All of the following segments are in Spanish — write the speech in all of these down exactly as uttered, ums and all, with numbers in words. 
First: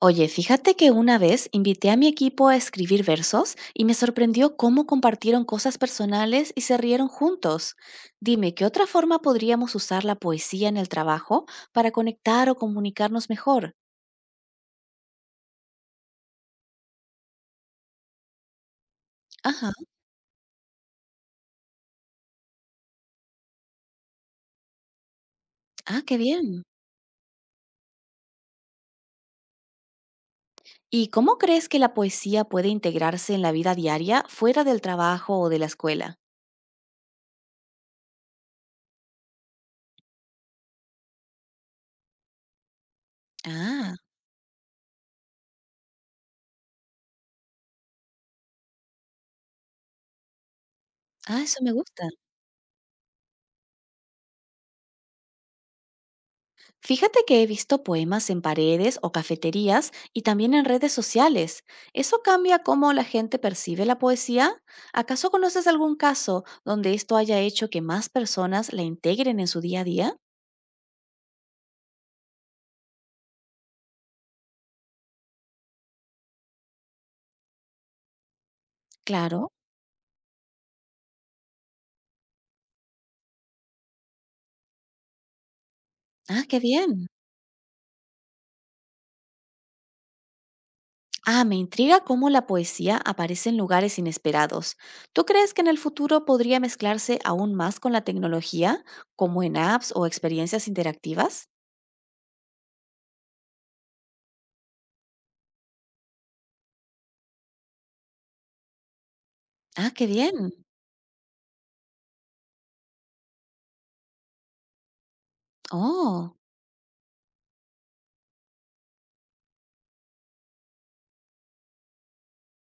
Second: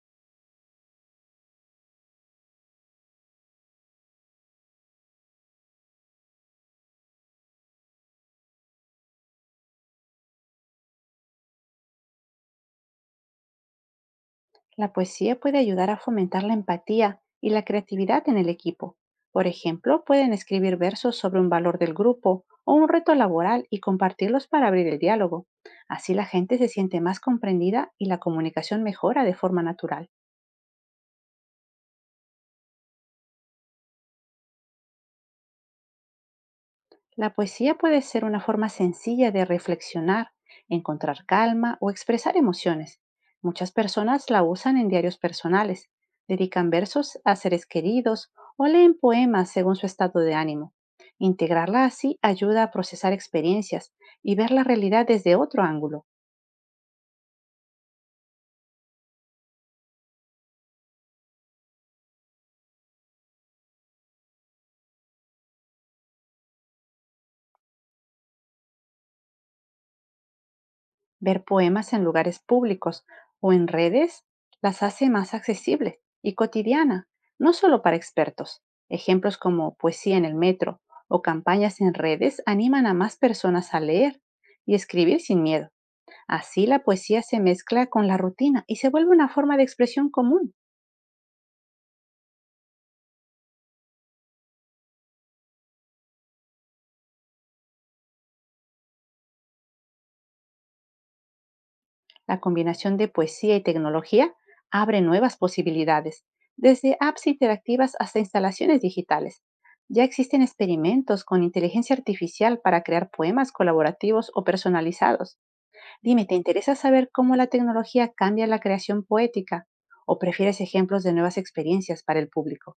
Oye, fíjate que una vez invité a mi equipo a escribir versos y me sorprendió cómo compartieron cosas personales y se rieron juntos. Dime, ¿qué otra forma podríamos usar la poesía en el trabajo para conectar o comunicarnos mejor? La poesía puede ayudar a fomentar la empatía y la creatividad en el equipo. Por Ajá, ejemplo, pueden escribir versos sobre un valor del grupo o un reto laboral y compartirlos para abrir el diálogo. ah, Así qué la gente bien. se siente más comprendida y la comunicación mejora de forma natural. ¿Y cómo crees que la poesía puede integrarse en la vida diaria fuera del trabajo o de la escuela? La poesía puede ser una forma sencilla de reflexionar, encontrar calma o expresar emociones. Muchas Ah, personas la usan en diarios personales, dedican versos a seres queridos o leen poemas según su estado de ánimo. ah, eso me Integrarla gusta. así ayuda a procesar experiencias y ver la realidad desde otro ángulo. Fíjate que he visto poemas en paredes o cafeterías y también en redes sociales. ¿Eso cambia cómo la gente percibe la poesía? ¿Acaso conoces algún caso donde esto haya hecho que más personas la integren en su día a día? Ver poemas en lugares públicos o en redes las hace más accesible y cotidiana, no solo para expertos. Ejemplos Claro. como poesía en el metro o campañas en redes animan a más personas a leer y escribir sin miedo. Ah, qué Así la bien. poesía se mezcla con la rutina y se vuelve una forma de expresión común. Ah, me intriga cómo la poesía aparece en lugares inesperados. ¿Tú crees que en el futuro podría mezclarse aún más con la tecnología, como en apps o experiencias interactivas? La combinación de poesía y tecnología abre nuevas posibilidades, desde apps interactivas hasta instalaciones digitales. Ah, Ya qué existen bien. experimentos con inteligencia artificial para crear poemas colaborativos o personalizados. Dime, ¿te Oh. interesa saber cómo la tecnología cambia la creación poética? ¿O prefieres ejemplos de nuevas experiencias para el público?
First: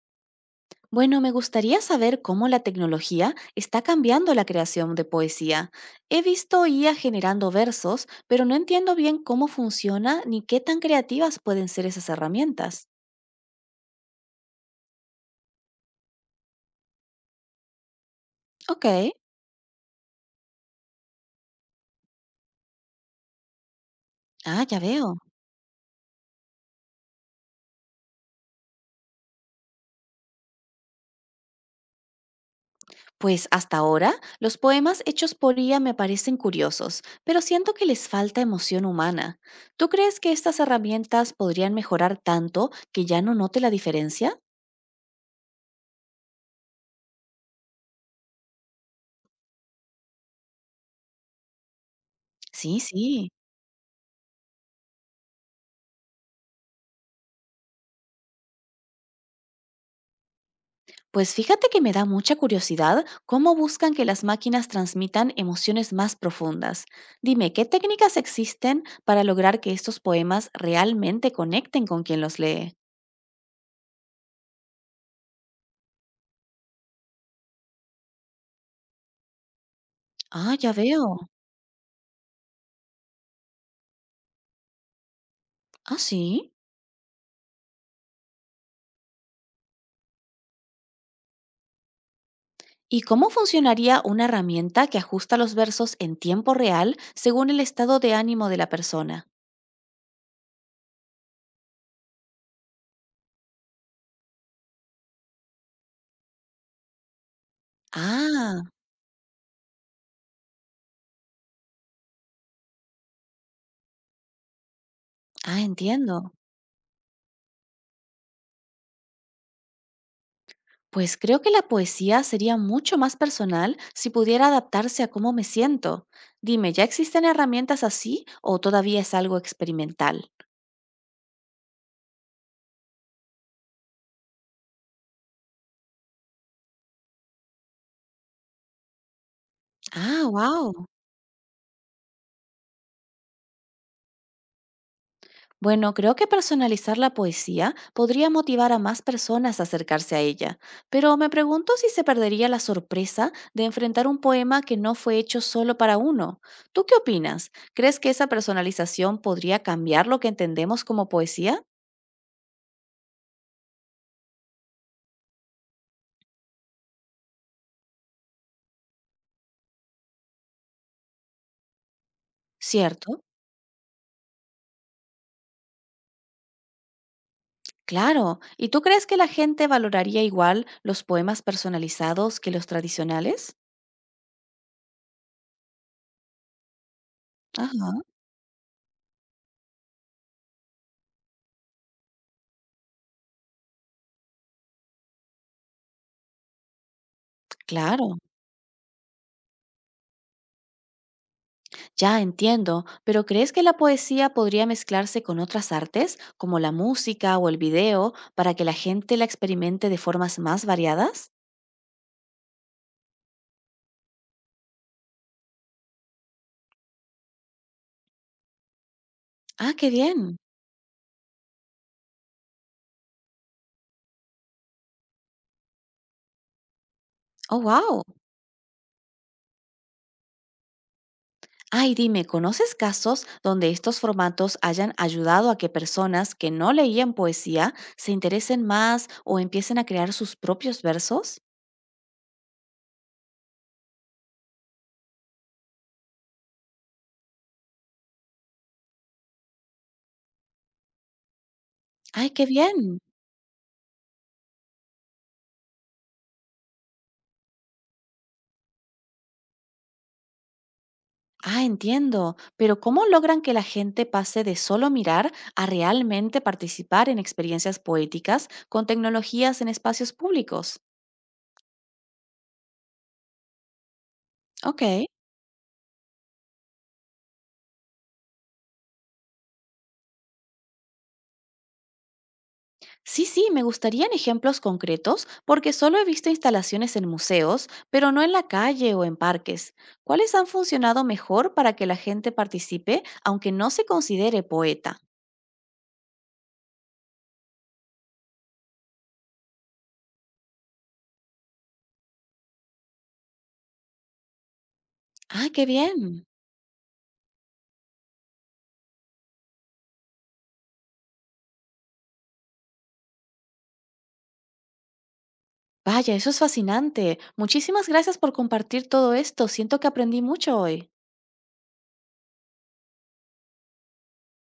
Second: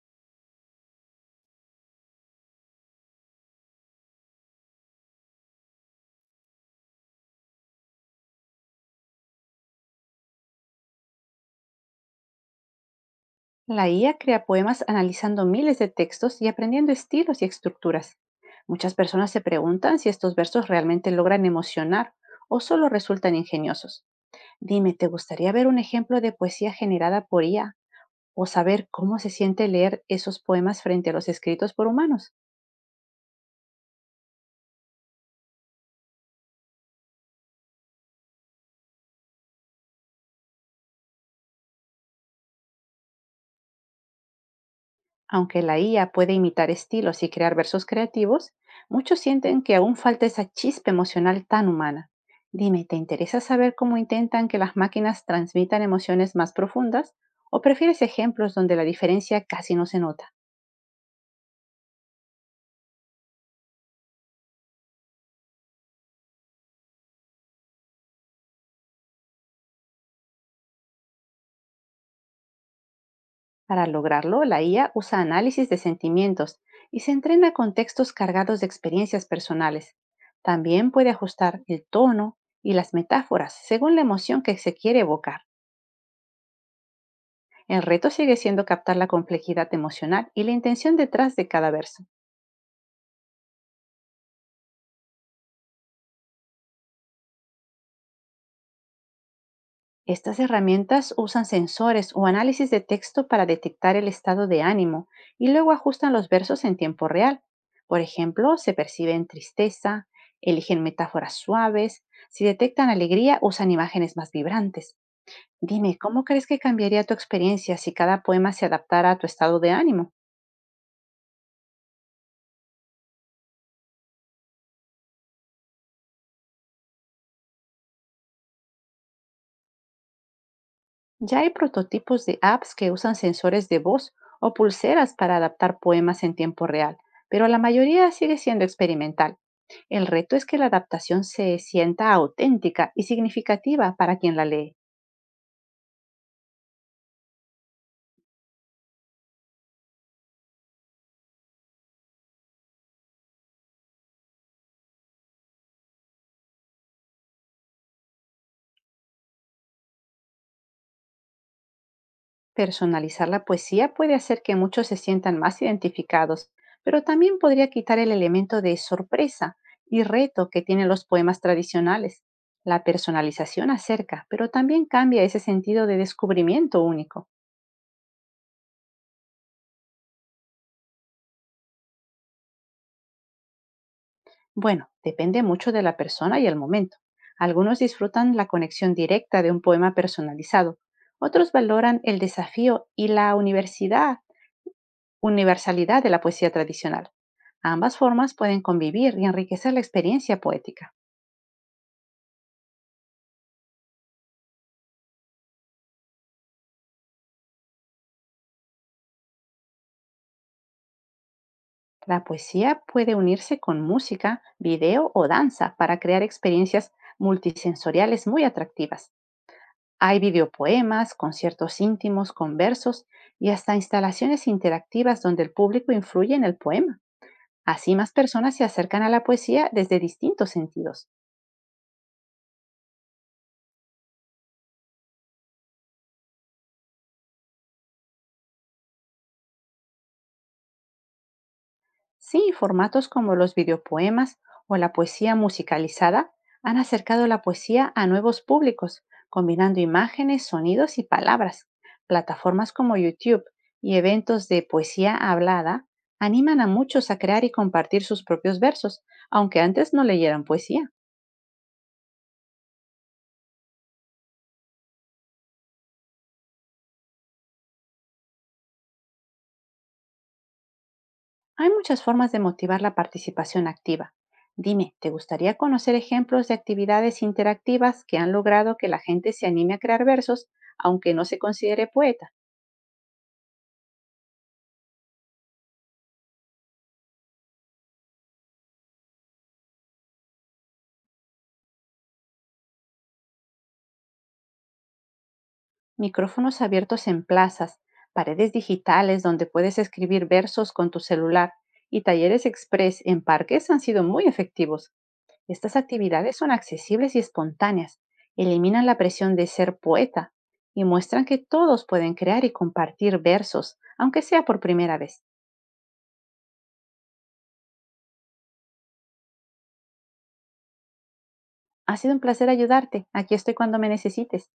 Bueno, me gustaría saber cómo la tecnología está cambiando la creación de poesía. He visto I A generando versos, pero no entiendo bien cómo funciona ni qué tan creativas pueden ser esas herramientas. La I A crea poemas analizando miles de textos y aprendiendo estilos y estructuras. Ok. Muchas personas se preguntan si estos versos realmente logran emocionar o solo resultan ingeniosos. Ah, ya Dime, ¿te veo. gustaría ver un ejemplo de poesía generada por I A o saber cómo se siente leer esos poemas frente a los escritos por humanos? Pues hasta ahora, los poemas hechos por I A me parecen curiosos, pero siento que les falta emoción humana. ¿Tú crees que estas herramientas podrían mejorar tanto que ya no note la diferencia? Aunque la I A puede imitar estilos y crear versos creativos, muchos sienten que aún falta esa chispa emocional tan humana. Sí, Dime, ¿te sí. interesa saber cómo intentan que las máquinas transmitan emociones más profundas? ¿O prefieres ejemplos donde la diferencia casi no se nota? Pues fíjate que me da mucha curiosidad cómo buscan que las máquinas transmitan emociones más profundas. Dime, ¿qué técnicas existen para lograr que estos poemas realmente conecten con quien los lee? Para lograrlo, la I A usa análisis de sentimientos y se entrena con textos cargados de experiencias personales. Ah, ya También puede veo. ajustar el tono y las metáforas según la emoción que se quiere evocar. Ah, sí. El reto sigue siendo captar la complejidad emocional y la intención detrás de cada verso. ¿Y cómo funcionaría una herramienta que ajusta los versos en tiempo real según el estado de ánimo de la persona? Estas herramientas usan sensores o análisis de texto para detectar el estado de ánimo y luego ajustan los versos en tiempo real. Por ejemplo, Ah, se perciben tristeza, eligen metáforas suaves, si detectan alegría usan imágenes más vibrantes. ah, Dime, ¿cómo entiendo. crees que cambiaría tu experiencia si cada poema se adaptara a tu estado de ánimo? Pues creo que la poesía sería mucho más personal si pudiera adaptarse a cómo me siento. Dime, ¿ya existen herramientas así o todavía es algo experimental? Ya hay prototipos de apps que usan sensores de voz o pulseras para adaptar poemas en tiempo real, pero la mayoría sigue siendo experimental. El Ah, reto es que la wow. adaptación se sienta auténtica y significativa para quien la lee. Bueno, creo que personalizar la poesía podría motivar a más personas a acercarse a ella, pero me pregunto si se perdería la sorpresa de enfrentar un poema que no fue hecho solo para uno. ¿Tú qué opinas? ¿Crees que esa personalización podría cambiar lo que entendemos como poesía? Personalizar la poesía puede hacer que muchos se sientan más identificados, pero también podría quitar el elemento de sorpresa y reto que tienen los poemas tradicionales. La Cierto. personalización acerca, pero también cambia ese sentido de descubrimiento único. Claro. ¿Y tú crees que la gente valoraría igual los poemas personalizados que los tradicionales? Bueno, depende mucho de la persona y el momento. Algunos Ajá, disfrutan la conexión directa de un poema personalizado, otros valoran el desafío y la universidad- universalidad de la poesía tradicional. Ambas claro, formas pueden convivir y enriquecer la experiencia poética. ya entiendo, pero ¿crees que la poesía podría mezclarse con otras artes, como la música o el video, para que la gente la experimente de formas más variadas? La poesía puede unirse con música, video o danza para crear experiencias multisensoriales muy atractivas. Ah, qué Hay bien. videopoemas, conciertos íntimos con versos y hasta instalaciones interactivas donde el público influye en el poema. Oh, Así wow. más personas se acercan a la poesía desde distintos sentidos. Ay, dime, ¿conoces casos donde estos formatos hayan ayudado a que personas que no leían poesía se interesen más o empiecen a crear sus propios versos? Sí, formatos como los videopoemas o la poesía musicalizada han acercado la poesía a nuevos públicos, combinando imágenes, sonidos y palabras. Ay, qué Plataformas como bien. YouTube y eventos de poesía hablada animan a muchos a crear y compartir sus propios versos, aunque antes no leyeran poesía. Ah, entiendo. Pero ¿cómo logran que la gente pase de solo mirar a realmente participar en experiencias poéticas con tecnologías en espacios públicos? Hay muchas formas de motivar la participación activa. Ok. Dime, ¿te gustaría conocer ejemplos de actividades interactivas que han logrado que la gente se anime a crear versos, aunque no se considere poeta? Sí, sí, me gustarían ejemplos concretos porque solo he visto instalaciones en museos, pero no en la calle o en parques. ¿Cuáles han funcionado mejor para que la gente participe aunque no se considere poeta? Micrófonos abiertos en plazas, paredes digitales donde puedes escribir versos con tu celular y talleres express en parques han sido muy efectivos. Ah, qué Estas bien. actividades son accesibles y espontáneas, eliminan la presión de ser poeta y muestran que todos pueden crear y compartir versos, aunque sea por primera vez. Vaya, eso es fascinante. Muchísimas gracias por compartir todo esto. Siento que aprendí mucho hoy. Ha sido un placer ayudarte. Aquí estoy cuando me necesites.